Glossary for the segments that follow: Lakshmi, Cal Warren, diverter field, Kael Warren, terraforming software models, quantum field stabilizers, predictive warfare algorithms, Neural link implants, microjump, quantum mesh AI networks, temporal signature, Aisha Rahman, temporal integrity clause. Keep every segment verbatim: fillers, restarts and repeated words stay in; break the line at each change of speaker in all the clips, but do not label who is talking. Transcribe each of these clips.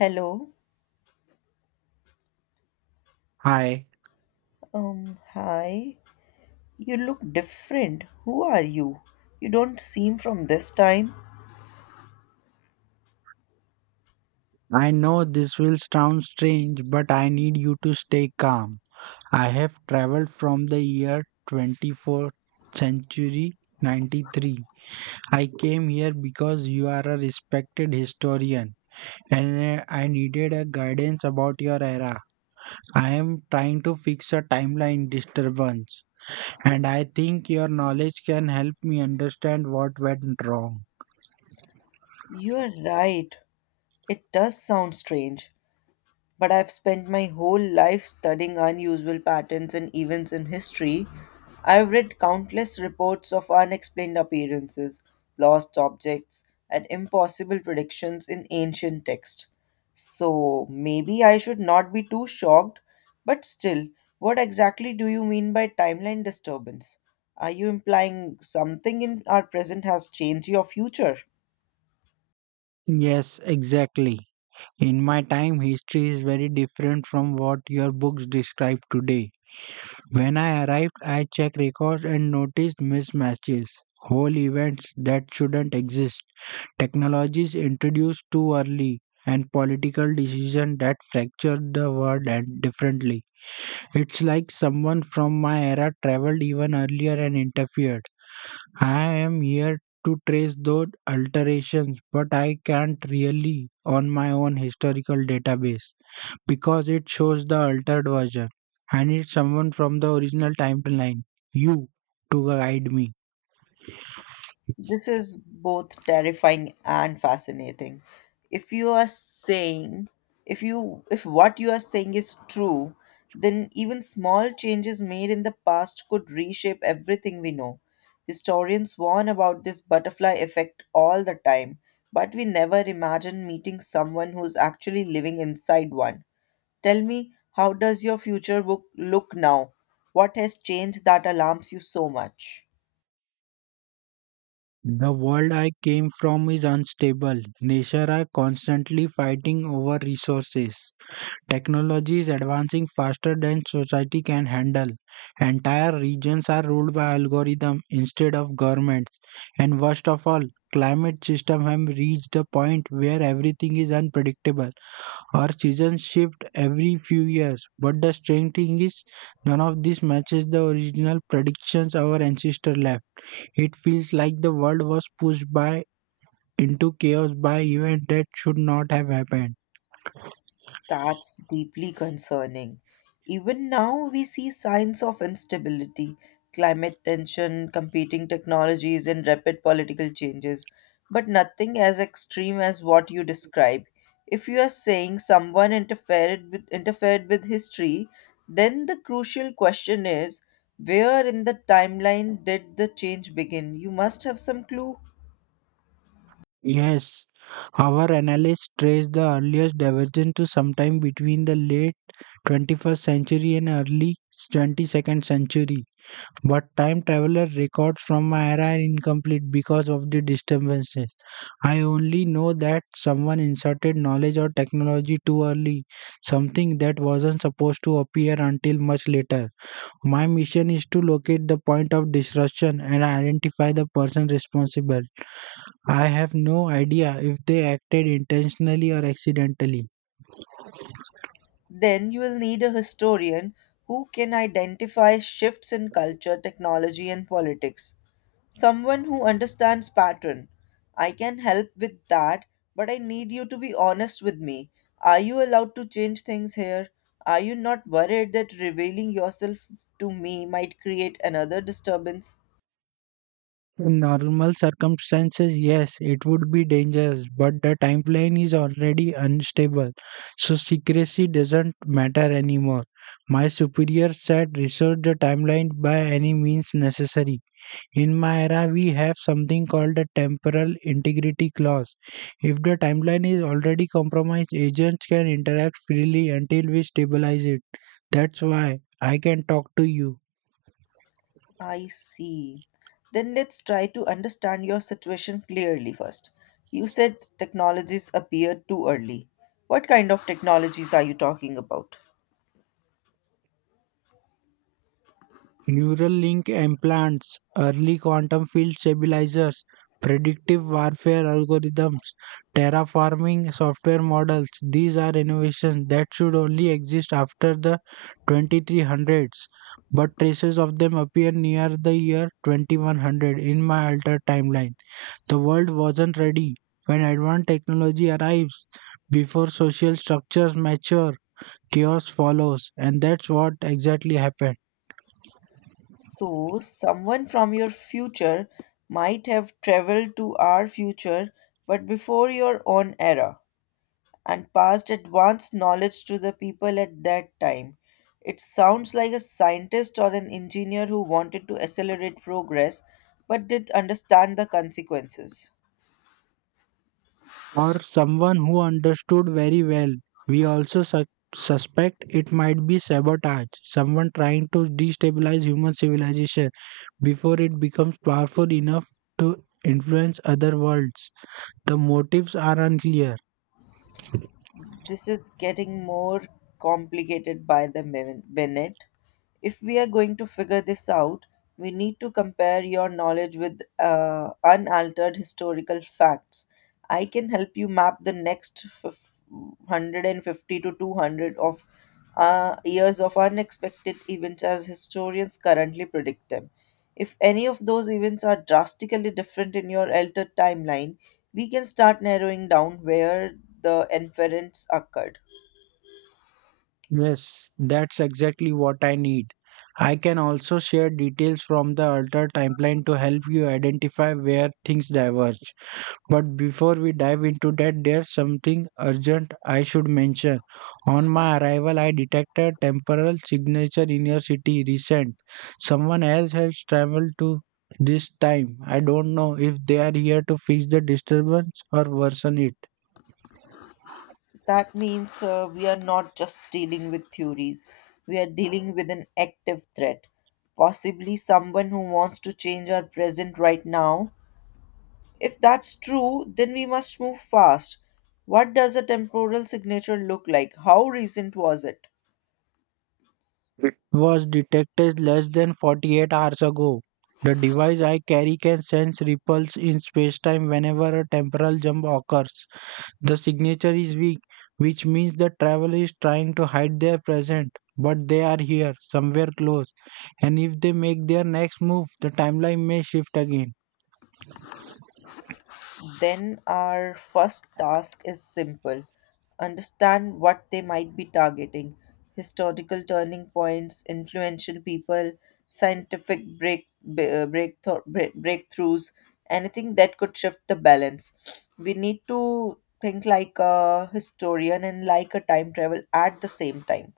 Hello.
Hi,
Um, hi. You look different. Who are you? You don't seem from this time.
I know this will sound strange, but I need you to stay calm. I have traveled from the year twenty-fourth century ninety-three. I came here because you are a respected historian and uh, I needed a guidance about your era. I am trying to fix a timeline disturbance and I think your knowledge can help me understand what went wrong.
You are right. It does sound strange, but I've spent my whole life studying unusual patterns and events in history. I've read countless reports of unexplained appearances, lost objects, and impossible predictions in ancient texts. So maybe I should not be too shocked, but still, what exactly do you mean by timeline disturbance? Are you implying something in our present has changed your future?
Yes, exactly. In my time, history is very different from what your books describe today. When I arrived, I checked records and noticed mismatches, whole events that shouldn't exist, technologies introduced too early, and political decisions that fractured the world and differently. It's like someone from my era traveled even earlier and interfered. I am here to trace those alterations, but I can't really on my own historical database because it shows the altered version. I need someone from the original timeline, you, to guide me.
This is both terrifying and fascinating. If you are saying, if you, if what you are saying is true, then even small changes made in the past could reshape everything we know. Historians warn about this butterfly effect all the time, but we never imagine meeting someone who's actually living inside one. Tell me, how does your future book look now? What has changed that alarms you so much?
The world I came from is unstable. Nature are constantly fighting over resources. Technology is advancing faster than society can handle. Entire regions are ruled by algorithms instead of governments. And worst of all, climate systems have reached the point where everything is unpredictable. Our seasons shift every few years. But the strange thing is, none of this matches the original predictions our ancestors left. It feels like the world was pushed by into chaos by events that should not have happened.
That's deeply concerning. Even now, we see signs of instability, climate tension, competing technologies, and rapid political changes, but nothing as extreme as what you describe. If you are saying someone interfered with, interfered with history, then the crucial question is where in the timeline did the change begin? You must have some clue.
Yes, our analysts trace the earliest divergence to sometime between the late twenty-first century and early twenty-second century. But time traveler records from my era are incomplete because of the disturbances. I only know that someone inserted knowledge or technology too early, something that wasn't supposed to appear until much later. My mission is to locate the point of disruption and identify the person responsible. I have no idea if they acted intentionally or accidentally.
Then you will need a historian who can identify shifts in culture, technology, and politics. Someone who understands pattern. I can help with that, but I need you to be honest with me. Are you allowed to change things here? Are you not worried that revealing yourself to me might create another disturbance?
In normal circumstances, yes, it would be dangerous, but the timeline is already unstable, so secrecy doesn't matter anymore. My superior said research the timeline by any means necessary. In my era, we have something called the temporal integrity clause. If the timeline is already compromised, agents can interact freely until we stabilize it. That's why I can talk to you.
I see. Then let's try to understand your situation clearly first. You said technologies appeared too early. What kind of technologies are you talking about?
Neural link implants, early quantum field stabilizers, predictive warfare algorithms, terraforming software models. These are innovations that should only exist after the twenty-three hundreds, but traces of them appear near the year twenty-one hundred in my altered timeline. The world wasn't ready. When advanced technology arrives, before social structures mature, chaos follows, and that's what exactly happened.
So, someone from your future might have traveled to our future, but before your own era, and passed advanced knowledge to the people at that time. It sounds like a scientist or an engineer who wanted to accelerate progress but did understand the consequences.
Or someone who understood very well. We also su- suspect it might be sabotage, someone trying to destabilize human civilization before it becomes powerful enough to influence other worlds. The motives are unclear.
This is getting more complicated by the min- minute. If we are going to figure this out, we need to compare your knowledge with uh, unaltered historical facts. I can help you map the next fif- one hundred fifty to two hundred of uh, years of unexpected events as historians currently predict them. If any of those events are drastically different in your altered timeline, we can start narrowing down where the inference occurred.
Yes, that's exactly what I need. I can also share details from the alter timeline to help you identify where things diverge. But before we dive into that, there's something urgent I should mention. On my arrival, I detected temporal signature in your city recent. Someone else has traveled to this time. I don't know if they are here to fix the disturbance or worsen it.
That means uh, we are not just dealing with theories, we are dealing with an active threat, possibly someone who wants to change our present right now. If that's true, then we must move fast. What does a temporal signature look like? How recent was it?
It was detected less than forty-eight hours ago. The device I carry can sense ripples in spacetime whenever a temporal jump occurs. The signature is weak, which means the traveler is trying to hide their present, but they are here, somewhere close. And if they make their next move, the timeline may shift again.
Then our first task is simple: understand what they might be targeting: historical turning points, influential people, scientific break, b- uh, breakthro- break, breakthroughs, anything that could shift the balance. We need to think like a historian and like a time travel at the same time.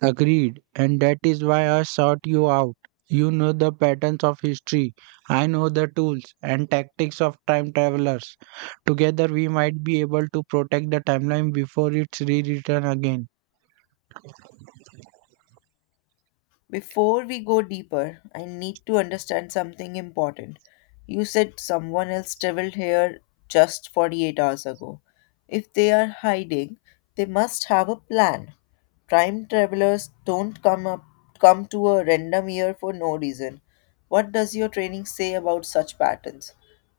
Agreed, and that is why I sought you out. You know the patterns of history. I know the tools and tactics of time travelers. Together, we might be able to protect the timeline before it's rewritten again.
Before we go deeper, I need to understand something important. You said someone else traveled here just forty-eight hours ago. If they are hiding, they must have a plan. Time travelers don't come up come to a random year for no reason. What does your training say about such patterns?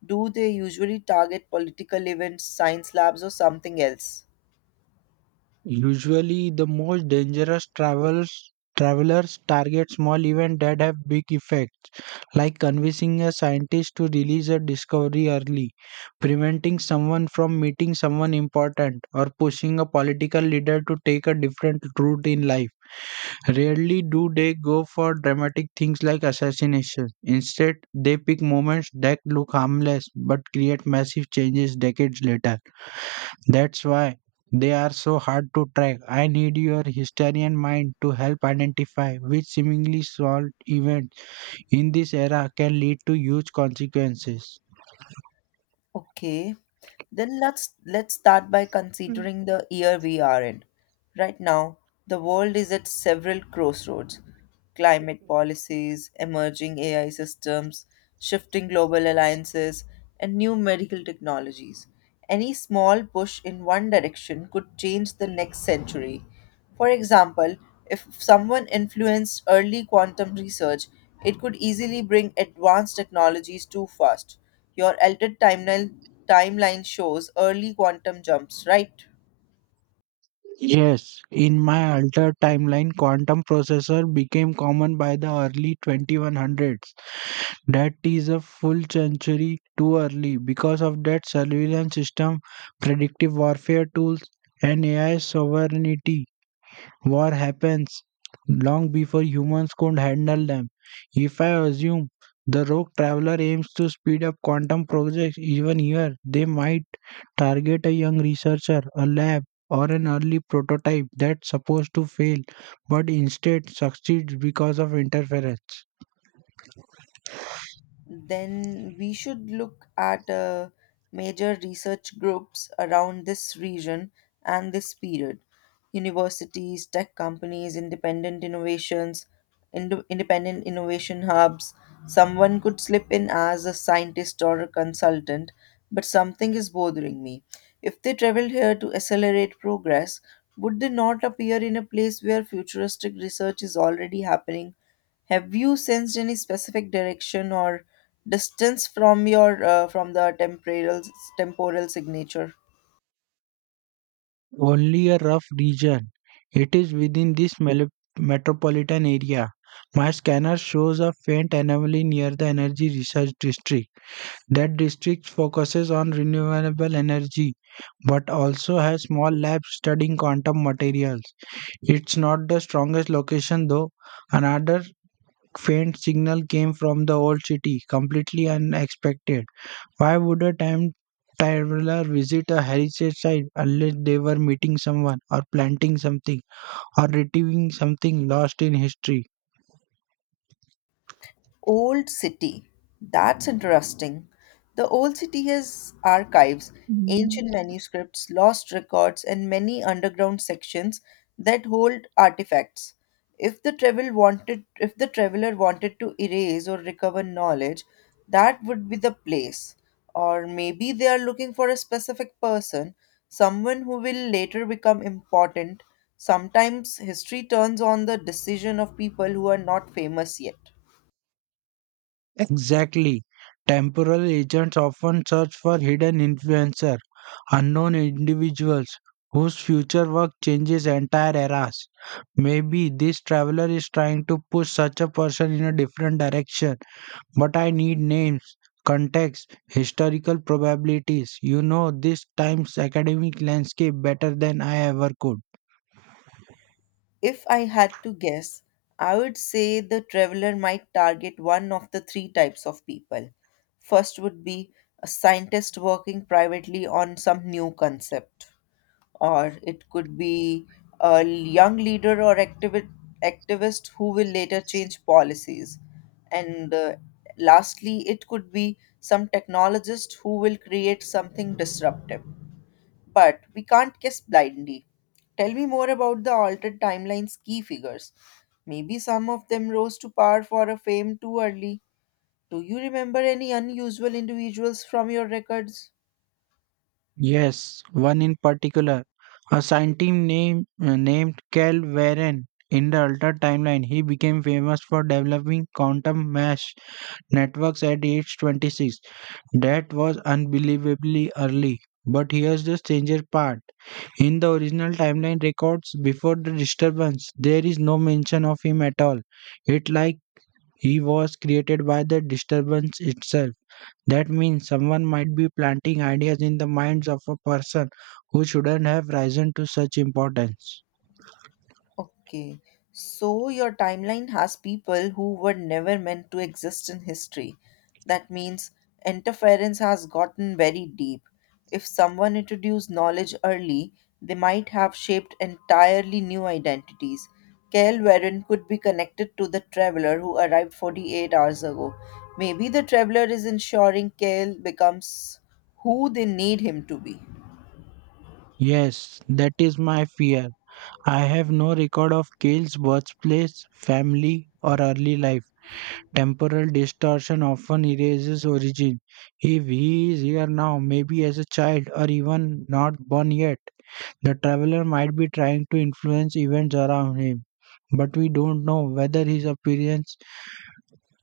Do they usually target political events, science labs, or something else?
Usually, the most dangerous travels travelers target small events that have big effects, like convincing a scientist to release a discovery early, preventing someone from meeting someone important, or pushing a political leader to take a different route in life. Rarely do they go for dramatic things like assassination. Instead, they pick moments that look harmless but create massive changes decades later. That's why they are so hard to track. I need your historian mind to help identify which seemingly small events in this era can lead to huge consequences.
Okay, then let's let's start by considering the year we are in. Right now, the world is at several crossroads. Climate policies, emerging A I systems, shifting global alliances, and new medical technologies. Any small push in one direction could change the next century. For example, if someone influenced early quantum research, it could easily bring advanced technologies too fast. Your altered timeline timeline shows early quantum jumps, right?
Yes, in my altered timeline, quantum processor became common by the early twenty-one hundreds. That is a full century too early because of that surveillance system, predictive warfare tools, and A I sovereignty. War happens long before humans could handle them. If I assume the rogue traveler aims to speed up quantum projects even here, they might target a young researcher, a lab, or an early prototype that's supposed to fail but instead succeeds because of interference.
Then we should look at uh, major research groups around this region and this period, universities, tech companies, independent innovations, ind- independent innovation hubs. Someone could slip in as a scientist or a consultant, but something is bothering me. If they traveled here to accelerate progress, would they not appear in a place where futuristic research is already happening? Have you sensed any specific direction or distance from your uh, from the temporal temporal signature?
Only a rough region. It is within this mele- metropolitan area. My scanner shows a faint anomaly near the energy research district. That district focuses on renewable energy but also has small labs studying quantum materials. It's not the strongest location though. Another faint signal came from the old city, completely unexpected. Why would a time traveler visit a heritage site unless they were meeting someone or planting something or retrieving something lost in history?
Old City. That's interesting. The Old City has archives,
Mm.
ancient manuscripts, lost records, and many underground sections that hold artifacts. If the travel wanted if the traveler wanted to erase or recover knowledge, that would be the place. Or maybe they are looking for a specific person, someone who will later become important. Sometimes history turns on the decision of people who are not famous yet.
Exactly. Temporal agents often search for hidden influencer unknown individuals whose future work changes entire eras. Maybe this traveler is trying to push such a person in a different direction, but I need names, context, historical probabilities. You know this time's academic landscape better than I ever could.
If I had to guess, I would say the traveler might target one of the three types of people. First would be a scientist working privately on some new concept, or it could be a young leader or activi- activist who will later change policies. And uh, lastly, it could be some technologist who will create something disruptive. But we can't guess blindly. Tell me more about the altered timeline's key figures. Maybe some of them rose to power for a fame too early. Do you remember any unusual individuals from your records?
Yes, one in particular. A scientist named, named Cal Warren in the Ultra timeline, he became famous for developing quantum mesh networks at age twenty-six. That was unbelievably early. But here's the stranger part. In the original timeline records before the disturbance, there is no mention of him at all. It's like he was created by the disturbance itself. That means someone might be planting ideas in the minds of a person who shouldn't have risen to such importance.
Okay. So your timeline has people who were never meant to exist in history. That means interference has gotten very deep. If someone introduced knowledge early, they might have shaped entirely new identities. Kael Warren could be connected to the traveler who arrived forty-eight hours ago. Maybe the traveler is ensuring Kael becomes who they need him to be.
Yes, that is my fear. I have no record of Kale's birthplace, family, or early life. Temporal distortion often erases origin. If he is here now, maybe as a child or even not born yet, the traveler might be trying to influence events around him. But we don't know whether his appearance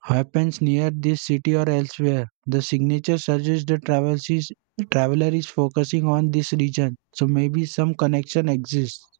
happens near this city or elsewhere. The signature suggests the travels is- traveler is focusing on this region, so maybe some connection exists.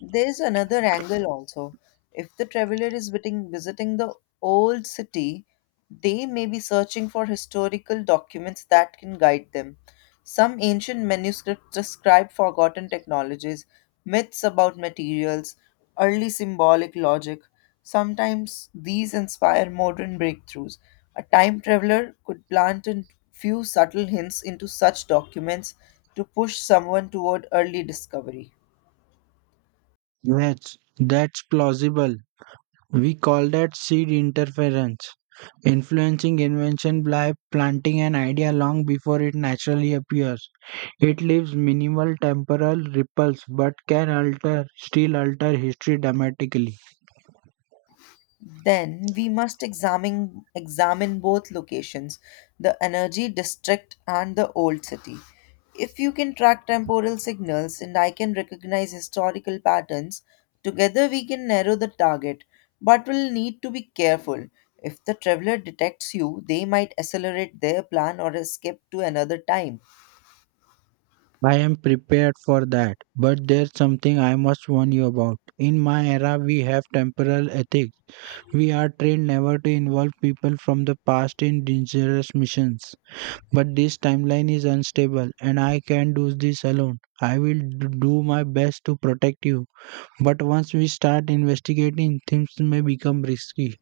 There's another angle also. If the traveler is visiting, visiting the old city, they may be searching for historical documents that can guide them. Some ancient manuscripts describe forgotten technologies, myths about materials, early symbolic logic. Sometimes these inspire modern breakthroughs. A time traveler could plant a few subtle hints into such documents to push someone toward early discovery.
Yes, that's plausible. We call that seed interference. Influencing invention by planting an idea long before it naturally appears. It leaves minimal temporal ripples but can alter, still alter history dramatically.
Then we must examine examine both locations, the energy district and the old city. If you can track temporal signals and I can recognize historical patterns, together we can narrow the target, but we'll need to be careful. If the traveler detects you, they might accelerate their plan or escape to another time.
I am prepared for that, but there's something I must warn you about. In my era, we have temporal ethics. We are trained never to involve people from the past in dangerous missions. But this timeline is unstable, and I can't do this alone. I will d- do my best to protect you. But once we start investigating, things may become risky.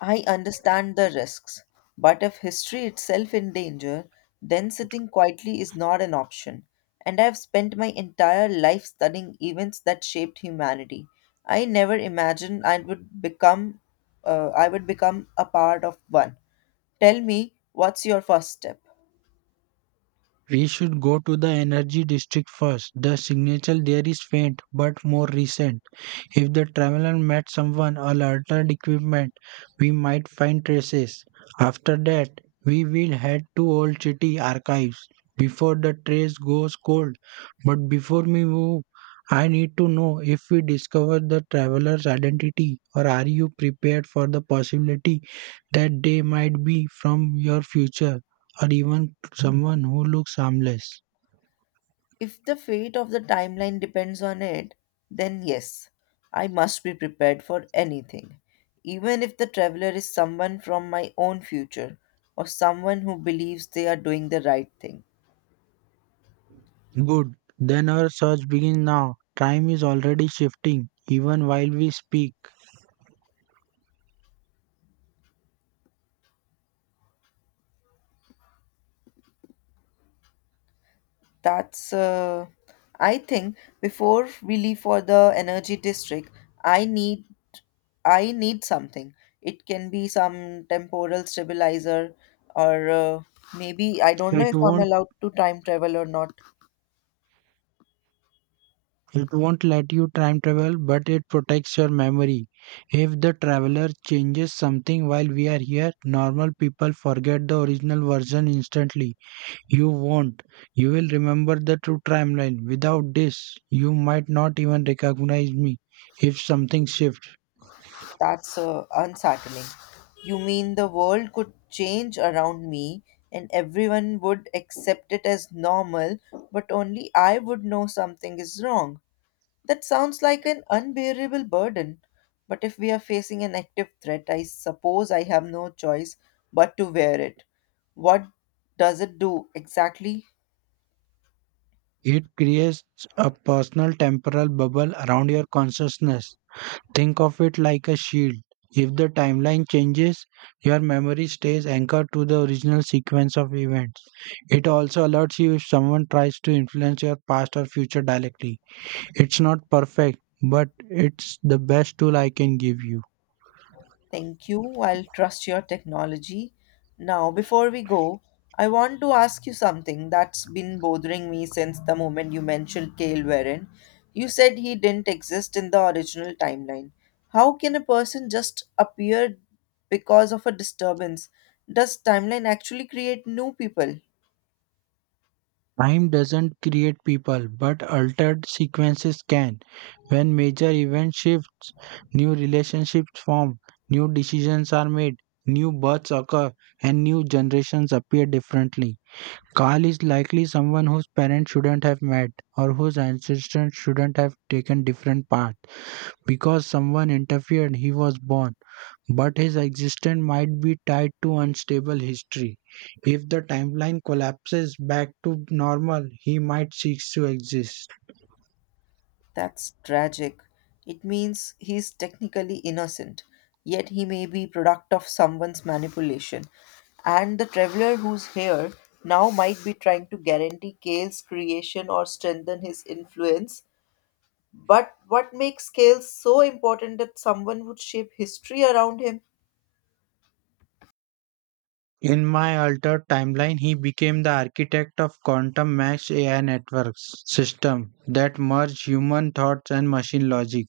I understand the risks, but if history itself in danger, then sitting quietly is not an option. And I have spent my entire life studying events that shaped humanity. I never imagined I would become uh, I would become a part of one. Tell me, what's your first step?
We should go to the energy district first. The signature there is faint but more recent. If the traveler met someone or altered equipment, we might find traces. After that, we will head to Old City archives before the trace goes cold. But before we move, I need to know if we discover the traveler's identity or are you prepared for the possibility that they might be from your future or even someone who looks harmless.
If the fate of the timeline depends on it, then yes, I must be prepared for anything. Even if the traveler is someone from my own future or someone who believes they are doing the right thing.
Good. Then our search begins now. Time is already shifting even while we speak.
That's, uh, I think, Before we leave for the energy district, I need I need something. It can be some temporal stabilizer, or uh, maybe I don't know
It
if I'm
won't
allowed to time travel or not.
it won't let you time travel, but it protects your memory. If the traveler changes something while we are here, normal people forget the original version instantly. You won't. You will remember the true timeline. Without this, you might not even recognize me if something shifts.
That's uh, unsettling. You mean the world could change around me and everyone would accept it as normal, but only I would know something is wrong. That sounds like an unbearable burden. But if we are facing an active threat, I suppose I have no choice but to wear it. What does it do exactly?
It creates a personal temporal bubble around your consciousness. Think of it like a shield. If the timeline changes, your memory stays anchored to the original sequence of events. It also alerts you if someone tries to influence your past or future directly. It's not perfect, but it's the best tool I can give you.
Thank you. I'll trust your technology. Now, before we go, I want to ask you something that's been bothering me since the moment you mentioned Kale Warren. You said he didn't exist in the original timeline. How can a person just appear because of a disturbance? Does timeline actually create new people?
Time doesn't create people, but altered sequences can. When major events shift, new relationships form, new decisions are made, new births occur, and new generations appear differently. Carl is likely someone whose parents shouldn't have met or whose ancestors shouldn't have taken different paths. Because someone interfered, he was born but his existence might be tied to unstable history. If the timeline collapses back to normal, he might cease to exist.
That's tragic. It means he's technically innocent, yet he may be product of someone's manipulation. And the traveler who's here now might be trying to guarantee Kale's creation or strengthen his influence. But what makes Kale so important that someone would shape history around him?
In my altered timeline, he became the architect of quantum mesh A I networks system that merge human thoughts and machine logic.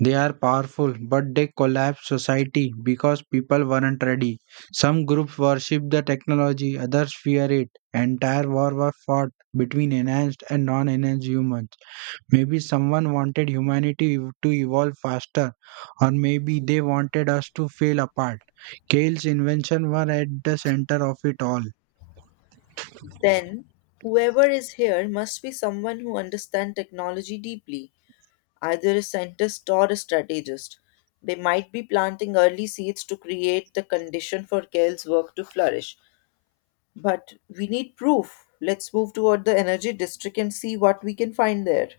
They are powerful, but they collapse society because people weren't ready. Some groups worship the technology, others fear it. Entire war were fought between enhanced and non-enhanced humans. Maybe someone wanted humanity ev- to evolve faster, or maybe they wanted us to fail apart. Kale's invention were at the center of it all.
Then, whoever is here must be someone who understands technology deeply. Either a scientist or a strategist. They might be planting early seeds to create the condition for Kale's work to flourish. But we need proof. Let's move toward the energy district and see what we can find there.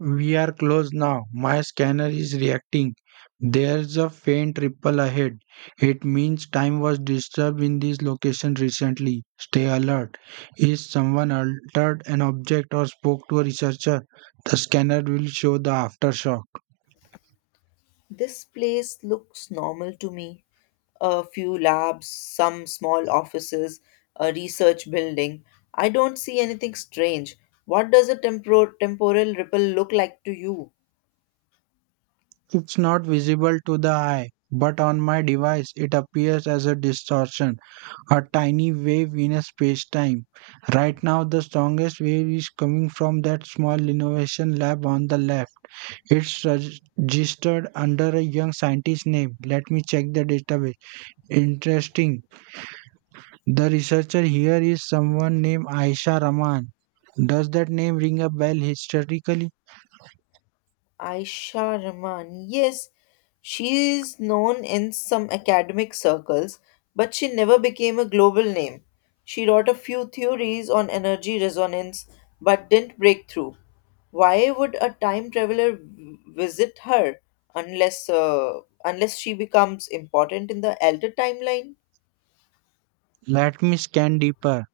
We are close now. My scanner is reacting. There's a faint ripple ahead. It means time was disturbed in this location recently. Stay alert. If someone altered an object or spoke to a researcher, the scanner will show the aftershock.
This place looks normal to me. A few labs, some small offices, a research building. I don't see anything strange. What does a tempor- temporal ripple look like to you?
It's not visible to the eye, but on my device it appears as a distortion, a tiny wave in a space-time. Right now the strongest wave is coming from that small innovation lab on the left. It's reg- registered under a young scientist's name. Let me check the database. Interesting. The researcher here is someone named Aisha Rahman. Does that name ring a bell historically?
Aisha Rahman. Yes, she is known in some academic circles, but she never became a global name. She wrote a few theories on energy resonance but didn't break through. Why would a time traveler v- visit her unless uh, unless she becomes important in the elder timeline?
Let me scan deeper.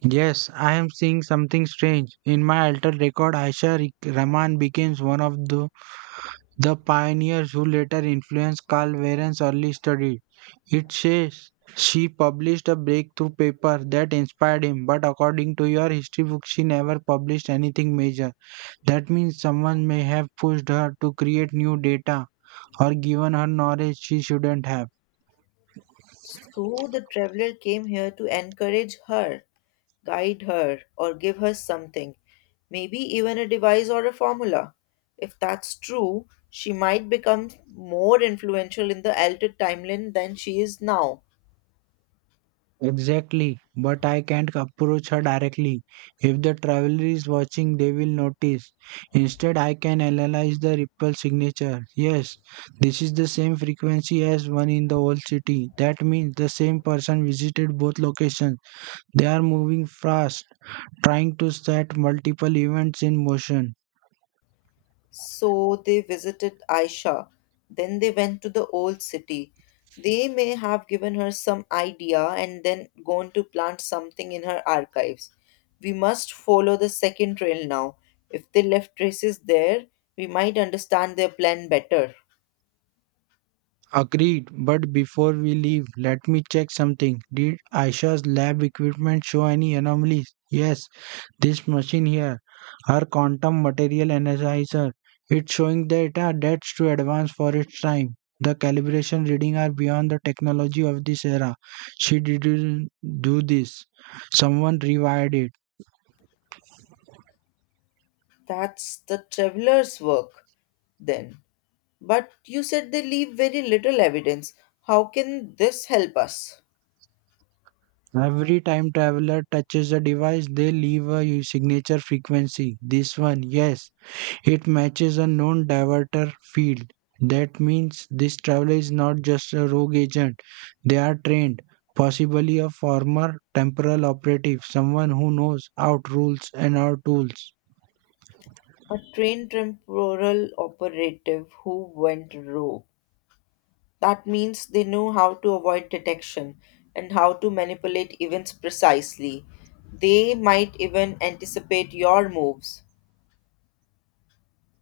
Yes, I am seeing something strange. In my altered record, Aisha Rik- Rahman becomes one of the, the pioneers who later influenced Carl Warren's early study. It says she published a breakthrough paper that inspired him, but according to your history book, she never published anything major. That means someone may have pushed her to create new data or given her knowledge she shouldn't have.
So the traveler came here to encourage her, guide her, or give her something, maybe even a device or a formula. If that's true, she might become more influential in the altered timeline than she is now.
Exactly, but I can't approach her directly. If the traveler is watching, they will notice. Instead, I can analyze the ripple signature. Yes, this is the same frequency as one in the old city. That means the same person visited both locations. They are moving fast, trying to set multiple events in motion.
So they visited Aisha. Then they went to the old city. They may have given her some idea and then gone to plant something in her archives. We must follow the second trail now. If they left traces there, we might understand their plan better.
Agreed, but before we leave, let me check something. Did Aisha's lab equipment show any anomalies? Yes, this machine here. Her quantum material analyzer. It's showing data that's too advanced for its time. The calibration reading are beyond the technology of this era. She didn't do this. Someone rewired it.
That's the traveler's work then. But you said they leave very little evidence. How can this help us?
Every time traveler touches a device, they leave a u- signature frequency. This one, yes, it matches a known diverter field. That means this traveler is not just a rogue agent. They are trained, possibly a former temporal operative, someone who knows out rules and our tools.
A trained temporal operative who went rogue. That means they know how to avoid detection and how to manipulate events precisely. They might even anticipate your moves.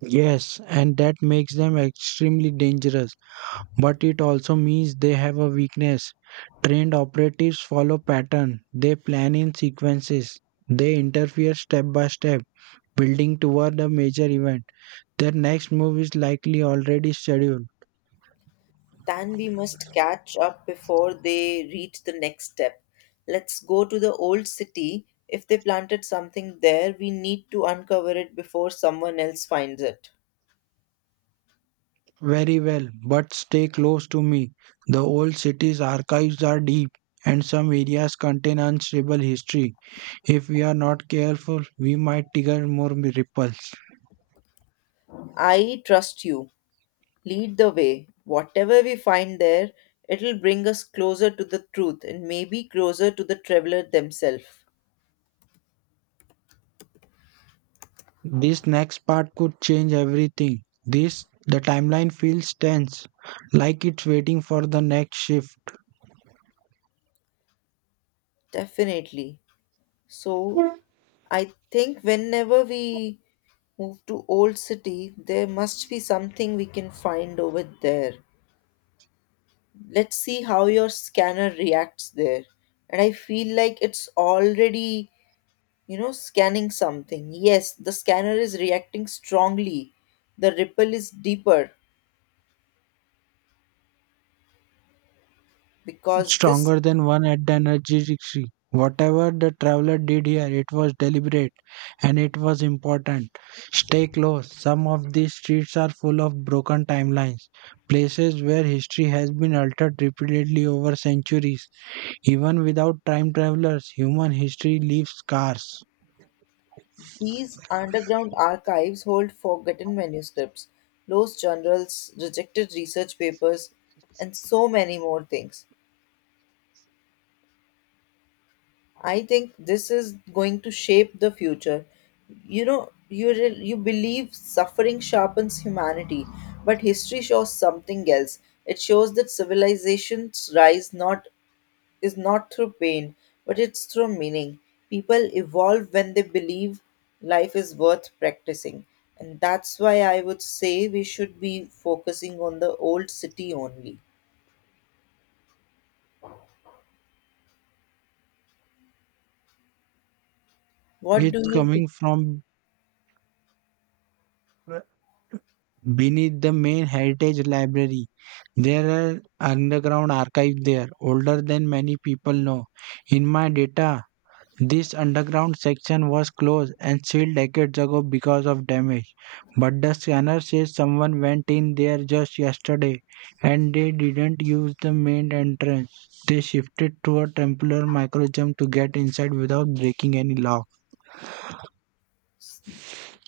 Yes, and that makes them extremely dangerous. But it also means they have a weakness. Trained operatives follow pattern. They plan in sequences. They interfere step by step, building toward a major event. Their next move is likely already scheduled.
Then we must catch up before they reach the next step. Let's go to the old city. If they planted something there, we need to uncover it before someone else finds it.
Very well, but stay close to me. The old city's archives are deep, and some areas contain unstable history. If we are not careful, we might trigger more ripples.
I trust you. Lead the way. Whatever we find there, it'll bring us closer to the truth and maybe closer to the traveler themselves.
This next part could change everything. This the timeline feels tense, like it's waiting for the next shift.
Definitely. So, I think whenever we move to old city, there must be something we can find over there. Let's see how your scanner reacts there, and I feel like it's already, you know, scanning something. Yes, the scanner is reacting strongly. The ripple is deeper because this,
Stronger than one at the energy tree. Whatever the traveler did here, it was deliberate and it was important. Stay close. Some of these streets are full of broken timelines, places where history has been altered repeatedly over centuries. Even without time travelers, human history leaves scars.
these underground archives hold forgotten manuscripts, lost journals, rejected research papers, and so many more things. I think this is going to shape the future. You know, you re- you believe suffering sharpens humanity, but history shows something else. It shows that civilizations rise not is not through pain, but it's through meaning. People evolve when they believe life is worth practicing, and that's why I would say we should be focusing on the old city only. What do
It's
you think?
coming from beneath the main heritage library. There are underground archives there, older than many people know. In my data, this underground section was closed and sealed decades ago because of damage. But the scanner says someone went in there just yesterday and they didn't use the main entrance. They shifted to a temporary microjump to get inside without breaking any lock.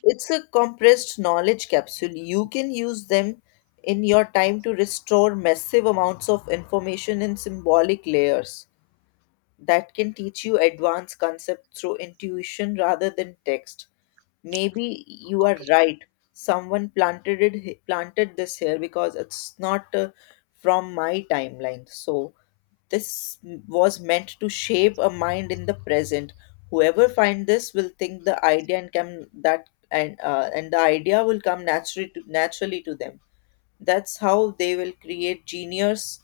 It's a compressed knowledge capsule. You can use them in your time to restore massive amounts of information in symbolic layers that can teach you advanced concepts through intuition rather than text. Maybe you are right. Someone planted it, planted this here because it's not uh, from my timeline. So this was meant to shape a mind in the present. Whoever find this will think the idea and come that and uh, and the idea will come naturally to, naturally to them. That's how they will create genius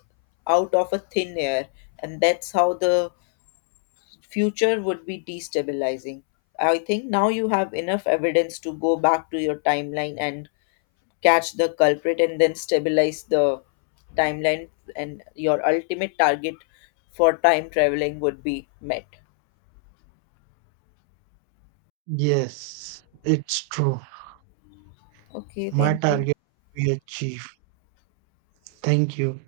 out of a thin air, and that's how the future would be destabilizing. I think now you have enough evidence to go back to your timeline and catch the culprit and then stabilize the timeline, and your ultimate target for time traveling would be met.
Yes, it's true.
Okay,
My
thank you.
target will be achieved. Thank you.